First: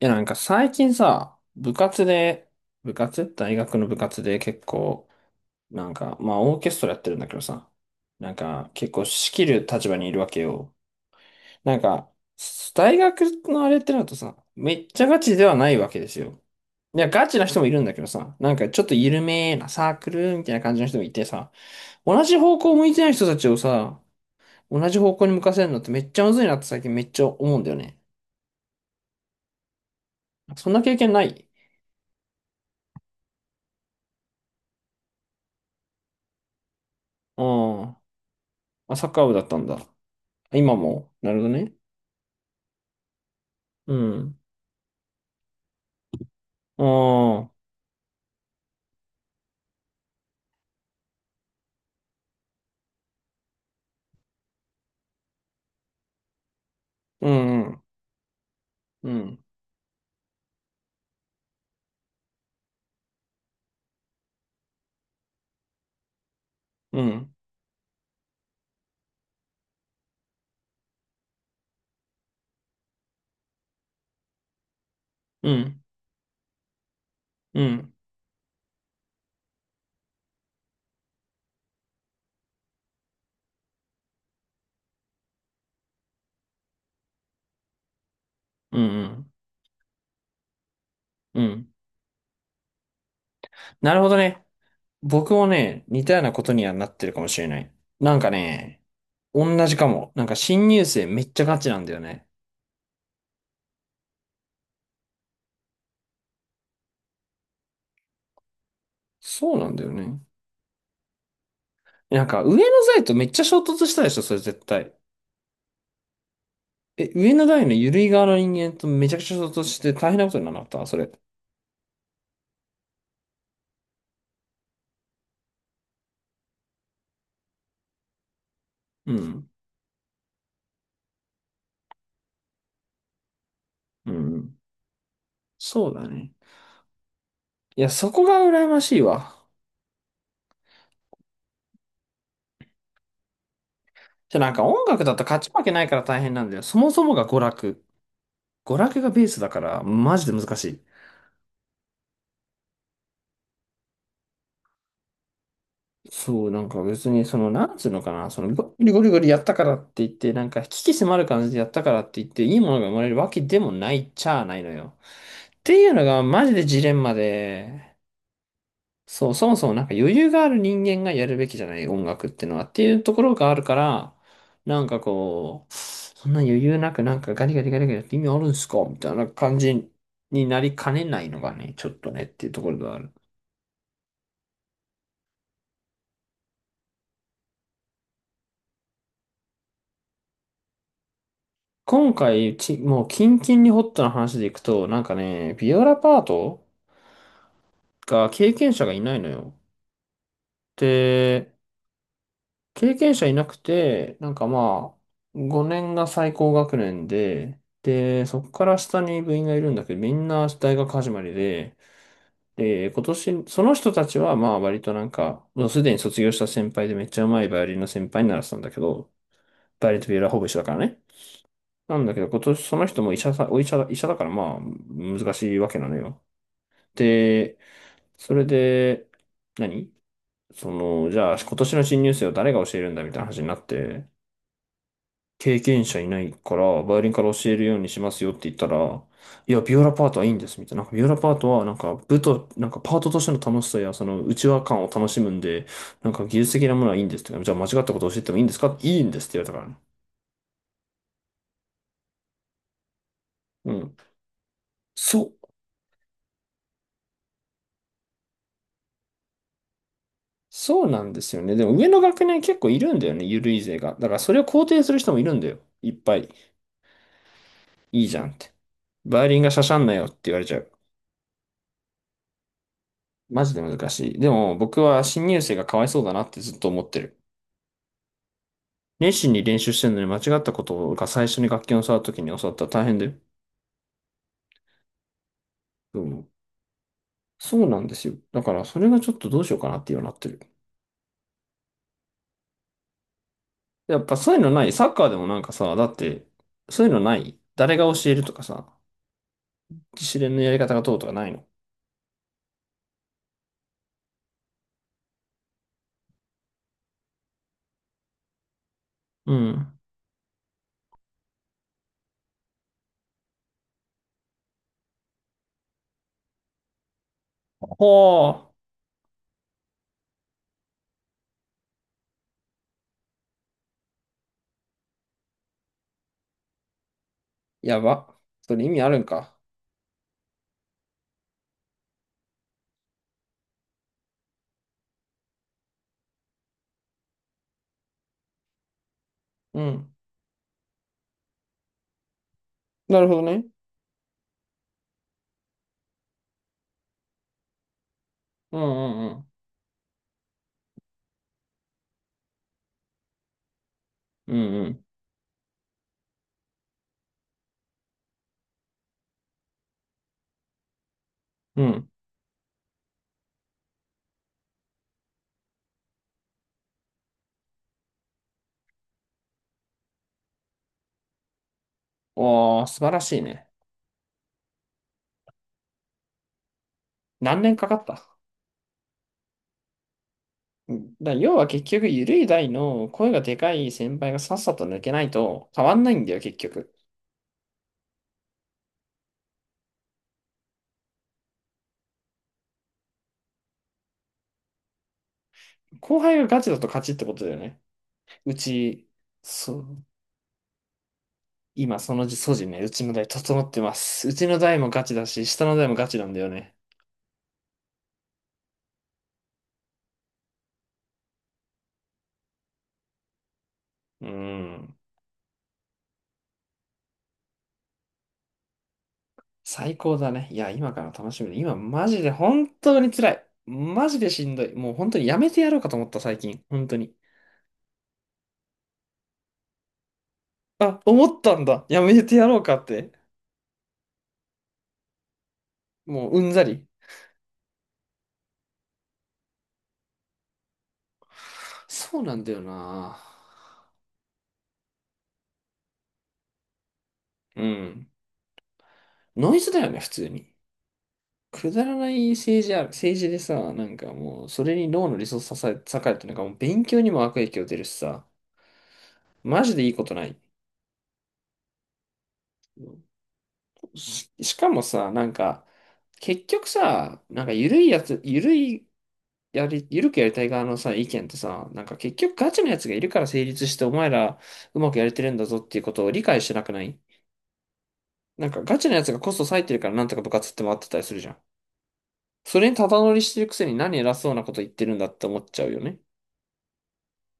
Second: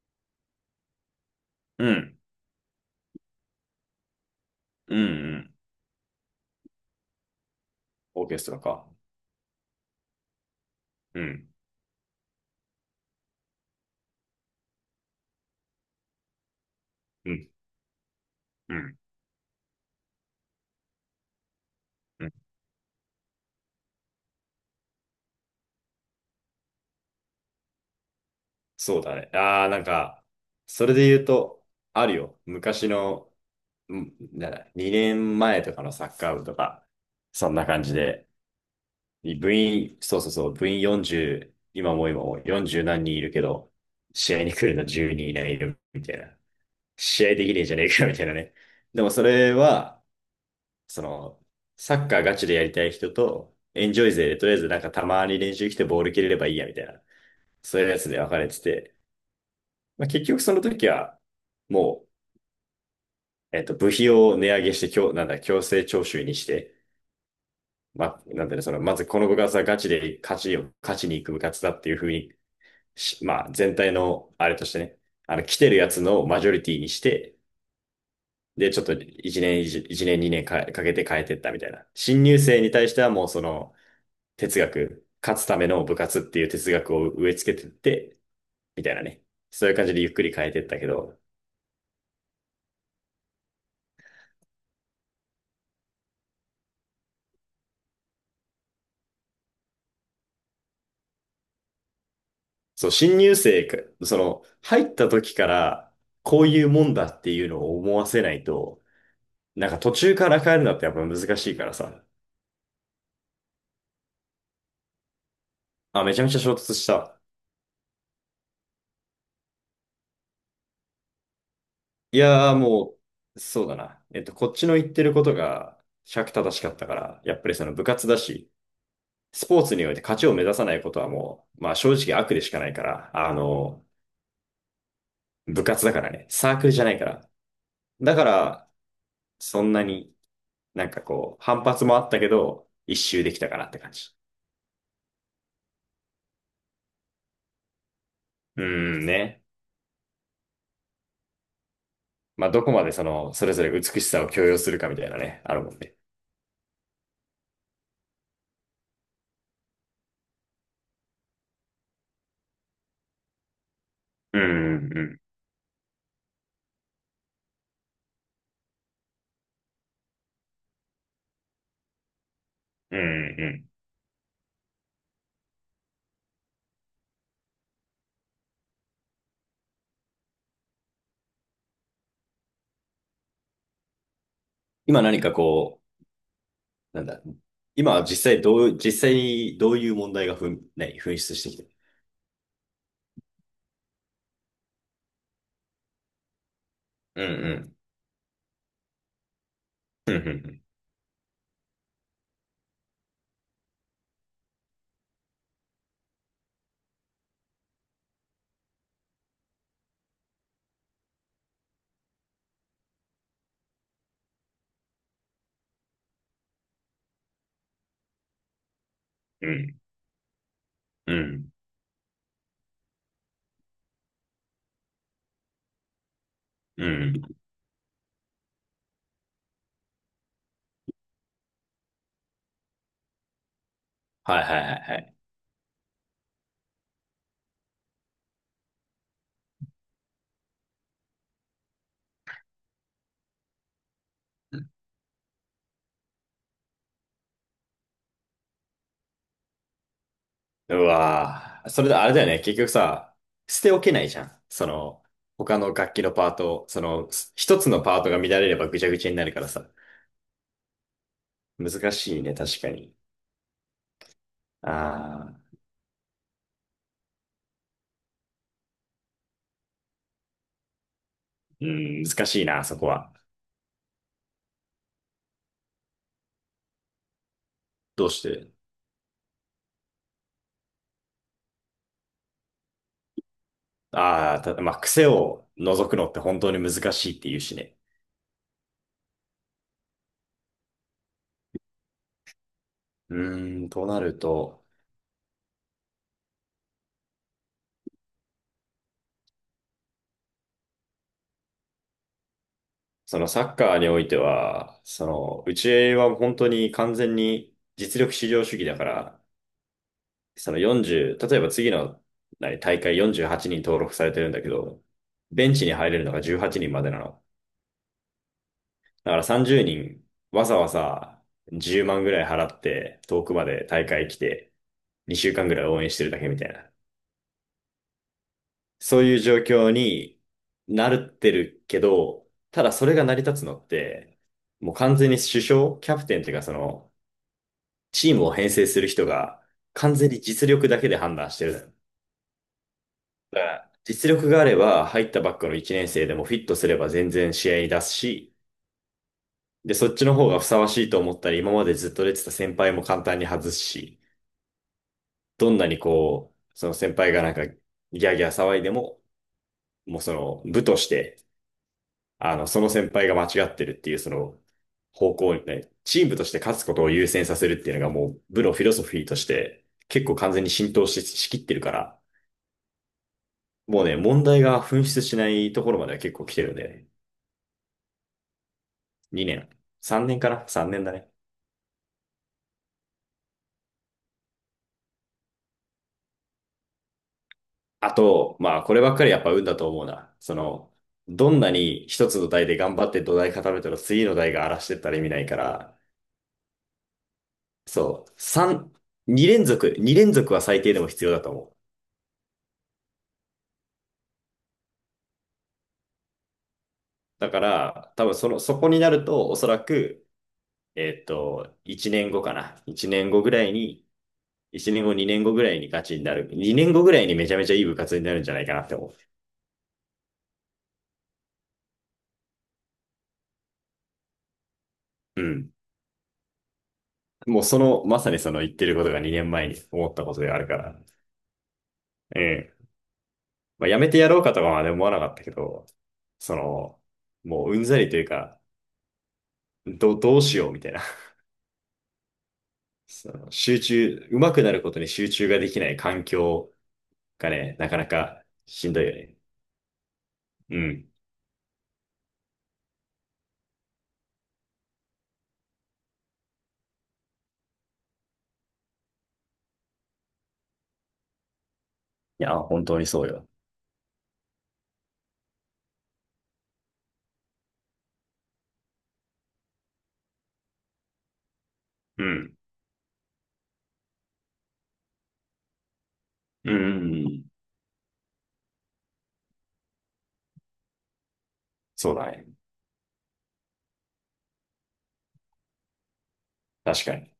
いや、なんか最近さ、部う活ん、で、部活大学の部活で結うん、う構、ん。なんか、まあオーケストラやってるんだけどさ、オーなんケストラかか。結構仕切る立場にいるわけよ。うん、なんか、大学のあれってなるとさ、めっちゃガチではないわけですよ。いや、ガうチなん、人もいるんだけどさ、なんかうちょっとん、緩めなサークルみたいな感じの人もいてさ、同うん。じ方向向いてない人たちをさ、同じ方向に向かせるのってめっちゃむずいなって最近めっちゃ思うんだよね。そうだね。ああ、なんか、そんなそれ経で験な言ういと、あるよ。昔の、うんなんだ、2年前とかのサッカー部とか、うん。そんな感じまで、あ、サッカー部だったんだ。そうそうそう、部今員も。なるほど40、ね。今も40何人いるけど、う試ん。合に来るの10人いないいるみたいな。試合であきあ、ねえじゃねえかみたいなね。でもそれは、その、サッカーガチでやりたい人と、エンジョイ勢でとりあえずなんかたまに練習来てボール蹴れればいいやみたいな、うん、うそうん、いうやつで分かれてて、うん、まあ、結局その時は、もう、部費を値上げして、強、なんだ、強制徴収にして、うん、まあ、なんだね、その、まずこの部活はガチで勝ちに行く部活だっていうふうにし、まあ、全体の、あれとしてね、あの、う来てるん、やつのマジョリティにして、うん、で、ちょっと1年、2年か、かけて変えてったみたいな。新入生に対してはもうその、哲学、勝つための部活っていう哲学を植え付けてって、うみたいなね。ん。そういう感じでゆっくり変えてったけど、うんなるほどね。僕もね、似たようなことにはなってるかもしれない。なんかね、同じかも。なんか新入生めっちゃガチなんだよね。そう、新入生か、その、入った時から、こういうもんだっていうのを思わせないと、そうななんんかだよ途中ね。から変えるのってやっぱ難しいからさ。なんか上の代とめっちゃ衝突したでしょ、それ絶対。あ、めちゃめちゃ衝突しえ、た。上の代の緩い側の人間とめちゃくちゃ衝突して大変なことになった、それ。いやーもう、そうだな。こっちの言ってることが、尺正しかったから、やっぱりその部活だし、うスん。ポーツにおいて勝ちを目指さないことはもう、まあ正直悪でしかないから、あの、うん。部活そだうかだらね。ね。サークルじゃないから。いや、そだかこが羨ら、ましいわ。そんなになんかこう、反発もあったけど、一周できたかなって感じ。じゃなんか音楽だと勝ち負けないから大変なんだよ。そもそもが娯楽。うー娯楽んがベースね。だから、マジで難しい。まあ、どこまでその、それぞれ美しさを強要するかみたいなね、あるもんね。そう、なんか別に、その、なんつうのかな、その、ゴリゴリゴリやったからって言って、なんか、鬼気迫る感じでやったからって言って、いいものが生まれるわけでもないっちうゃあないのん、よ。うん、っていうのが、マジでジレンマで、そう、そもそもなんか余裕がある人間がやるべきじゃない音楽ってのはっていうん、うところうがあるん。から、なんかこう、そんな余裕なくなんかガリガリガリガリやって意味あるんですかみたいな感じになりかねないのがね、ちょっとねっていうところがある。今何かこう、なんだ、今は実際にどういう問題がふん、何、噴出してきてる。今回、もうキンキンにホットな話でいくと、なんかね、ビオラパートうん、が経験者がいないのよ。うん、うん、で、経験者いなくて、なんかまあ、5年が最高学年で、で、そこから下に部員がいるんだけど、みんな大学始まりで、で、今年、その人たちはまあ割となんか、もうすでに卒業した先輩でめっちゃうまいバイオリンの先輩にならせたんだけど、うん、バイオリンとビエラホほぼ一緒だからね。うん、なんだけど、今年その人も医者さ、お医者だ、医者だからまあ、難しいわけなのよ。うん、うん。で、それで、何その、じゃあ今年の新入生を誰が教えるんだみたいな話になって、はいはいはいはい。経験者いないから、バイオリンから教えるようにしますよって言ったら、いや、ビオラパートはいいんです、みたいな。なんかビオラパートは、なんか、部と、なんか、パートとしての楽しさや、その、内輪感を楽しむんで、なんか、技術的なものはいいんですとか、じゃあ、間違ったことを教えてもいいんですかいいんですって言われたからね。うわぁ。それであれだよね。結局さ、捨うておけん。ないじゃん。その、そう。他の楽器のパートを、その、一つのパートが乱れればぐちゃぐちゃになるからさ。そうなんですよね。でも、上難のしい学ね、年結確か構いるに。んだよね、ゆるい勢が。だから、それを肯定する人もいあるんだあ、よ。いっぱい。いいじゃんって。バイオリンがしゃしゃんなよって言われちゃう。うん、難しいな、そこは。マジで難しい。でも、僕は新入生がかわいそうだなってずっと思ってる。どうして。熱心に練習してるのに間違ったことが最初に楽器を触るときに教わったら大変だよ。ああー、ただ、まあ、癖を除くうのってん。本当に難しいって言うしそうね。なんですよ。だからそれがちょっとどうしようかなっていうようになってる。うーん、とやなっぱるそういうのと、ない。サッカーでもなんかさ、だって、そういうのない。誰が教えるとかさ、自主練のやり方がどうとかないの。そのサッカーにおいては、その、うちは本当に完全に実力至上主義だから、うん。その40、例えば次の何大会48人登録されてるんだけど、ベンチに入れるのが18人までなの。ほー。だから30人、わざわざ10万ぐらい払って遠くまで大会来て、2週間ぐらい応援してるだけみたいな。やば。それ意味あるそんういうか。状況になってるけど、ただそれが成り立つのって、もう完全に主将、キャプテンっていうかその、チームを編成する人がうん。完全に実力だけで判断してる。なるほどだね。から実力があれば、入ったばっかの1年生でもフィットすれば全然試合に出すし、うんうんで、そっちの方がふさわしいと思ったら今までずっと出てた先輩も簡単に外すし、うん。うんうん。どんなにこう、その先輩がなんかギャーギャー騒いでも、もうその部として、うん。あの、その先輩が間違ってるっていうその方向にね、チームとして勝つことを優先させるっていうのがもう部のフィロソフィーとして結構完全に浸透し、しきってるから、おー、素晴らしいね。もうね、問題が噴出しないところまでは結構来てるんだよね。何年かかった2年。3年かな ?3 年だね。だ要は結局、ゆるい代の声がでかい先輩がさっさと抜けないと変わんないんだよ、結局。あと、まあ、こればっかりやっぱ運だと思うな。その、どんなに一つの台で頑張って土台固めたら次の台が荒らしてったら意味ないから、後輩がガチだと勝ちってことだよね。そう、う3、ち、2連そ続、う、2連続は最低でも必要だと思う。今その素地ね、うちの代整ってます。うちの代もガチだし、下の代もガチなんだよね。だから、多分その、そこになると、おそらく、1年後かな。1年後ぐらいに、う1ん。年後、2年後ぐらいにガチになる。2年後ぐらいにめちゃめちゃいい部活になるんじゃないかなって思最高だね。いや、今から楽しみだ。今、マジで本当に辛い。マジでしんどい。もう本当にやう。うめてやん。ろうかと思った、最近。本当に。もうその、まさにその言ってることが2年前に思ったことであるかあ、ら。思ったんだ。やめてうやろうん。かって。まあ、やめてやろうかとかはね、思わなかったけど、もううんそざり。の、もううんざりというか、どうしようみたいな。そうなんだよな。その上手くなることに集中ができない環境がうね、なかん。なかしんどいよね。ノイズだよね、普通に。うん。くだらない政治でさ、なんかもう、それに脳のリソースささ割て、なんかもう勉強にも悪影響出るしさ、マジでいいことない。いや、本当にそうよ。しかもさ、なんか、結局さ、なんか緩いやつ、緩い、やり、緩くやりたい側のさ、意見ってさ、なんか結う局ガん。チのやつがいるから成立して、お前らうまくやれてるんだぞっていうことを理解してなうくん。ないうんなんかガチのやつがコスト割いてるからなんとか部活って回ってたりするじゃん。そうだね。それにただ乗りしてるくせに何偉そうなこと言ってるんだって思っちゃうよね。確かに。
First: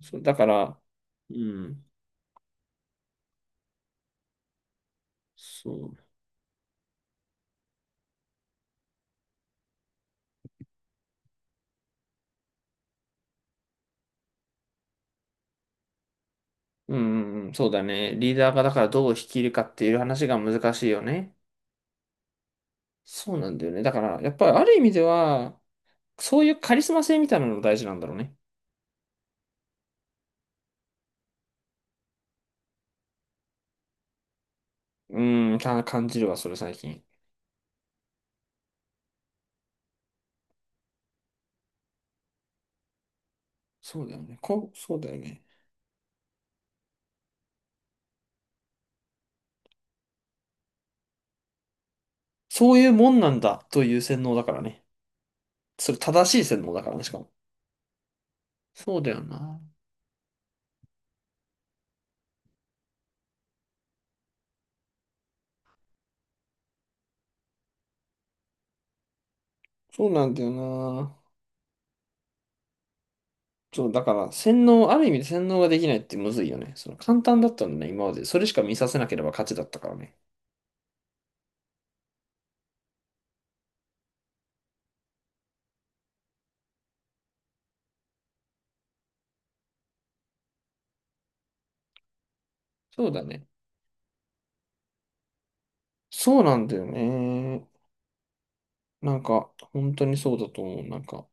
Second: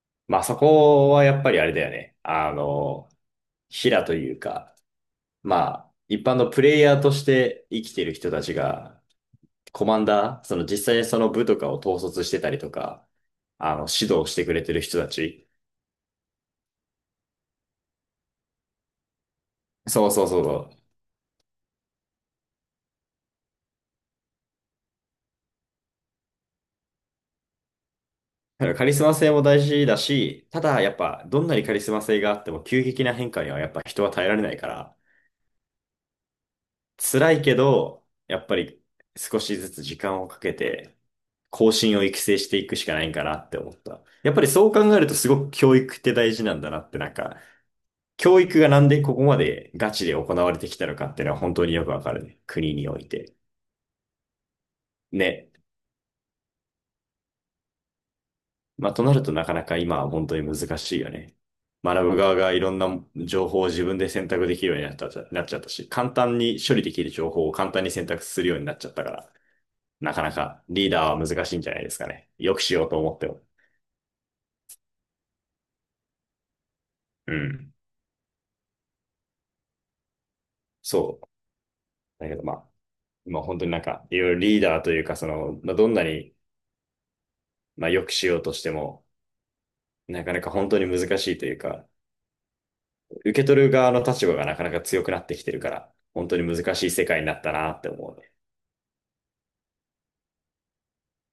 そう、だまあかそら、こはうやっぱりあれだん、よね。あの、平というか、まあそ一般のプレイヤーとして生きてる人たちがコマンダー、その実際その部とかを統率してたりとか、あの、指導してくれてる人たち。う、うん、うん、うんそうだね。リーダーがだからどう率いるかっていうそうそ話うがそうそ難しう。いよね。そうなんだよね。だから、やっぱりある意味では、そういうカリスマ性みたいなのも大事なんだろうね。だからカリスマ性も大事だし、ただやっぱどんなにカリスマ性があっても急激な変化にはやっぱ人は耐えられないから、うん、感じるわ、それ最近。辛いけど、やっぱり少しずつ時間をかけて、後進を育成していくしかないんかなって思った。そうだよやっね。ぱりそこうう、考そうえるだとよすね。ごく教育って大事なんだなってなんか、教育がなんでここまでガチで行われてきたのかっていうのは本当によくわかるね。そ国ういにうおいもんなて。んだという洗脳だからね。ね。それ正しい洗脳だからね、しかも。まあ、そうとだなよるとなかな。なか今は本当に難しいよね。学ぶ側がいろんな情報を自分で選択できるようになった、なっちゃったし、簡単に処理できる情報を簡単に選択するようになっちゃったから、そうなかななんだよかリーダな。ーは難しいんじゃないですかね。よくしようと思っても。そう、だから洗脳、ある意味で洗脳ができないってむずいよね。その簡う単だったん。んだね、今まで。それしか見させなければ勝ちだったからね。そう。だけどまあ、今本当になんか、いろいろリーダーというか、その、まあ、どんなに、まあ、よくしようとしても、なかなか本当に難しいというか、そうだ受けね。取る側の立場がなかなか強くなってきてるから、本当そにうなん難だしよい世界になったね。なって思うね。なんか、本当にそうだと思う。なんか、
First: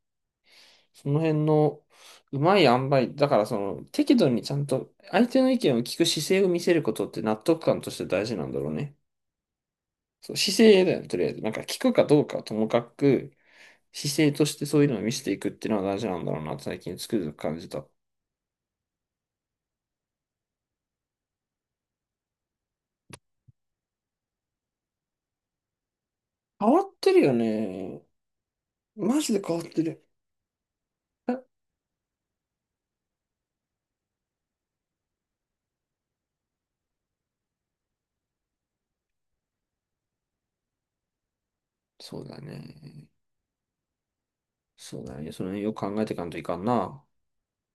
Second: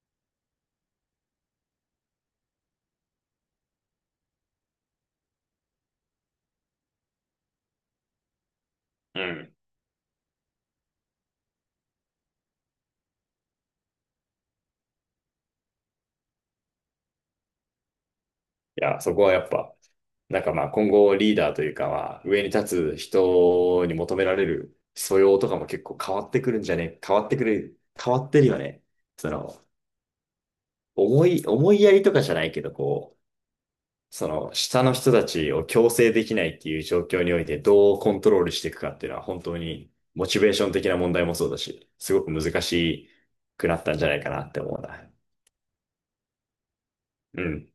その辺のうまい塩梅、だからその、適度にちゃんと相手の意見を聞く姿勢を見せることって納得感として大事なんだろうね。うん。そう、姿勢だよね、とりあえず。なんか聞くかどうかはともかく、姿勢としてそういうのを見せていくっていうのは大事なんだろうな、最近つくづく感じた。いや、そこはやっぱ、なんかまあ今後リーダーというかまあ上に立つ人に求められる素養とかも結構変わってくるん変じゃわっね、て変るわっよてくる、ね。変わってるよね。マそジで変の、わってる。え思いやりとかじゃないけど、こう、その下の人たちを強制できないっていう状況においてどうコントロールしていくかっていうのは本当にモチベーション的な問題もそうだし、すそごうくだ難ね。しくなったんじゃないかなって思うそうな。だね。その辺よく考えていかんといかんな。うん。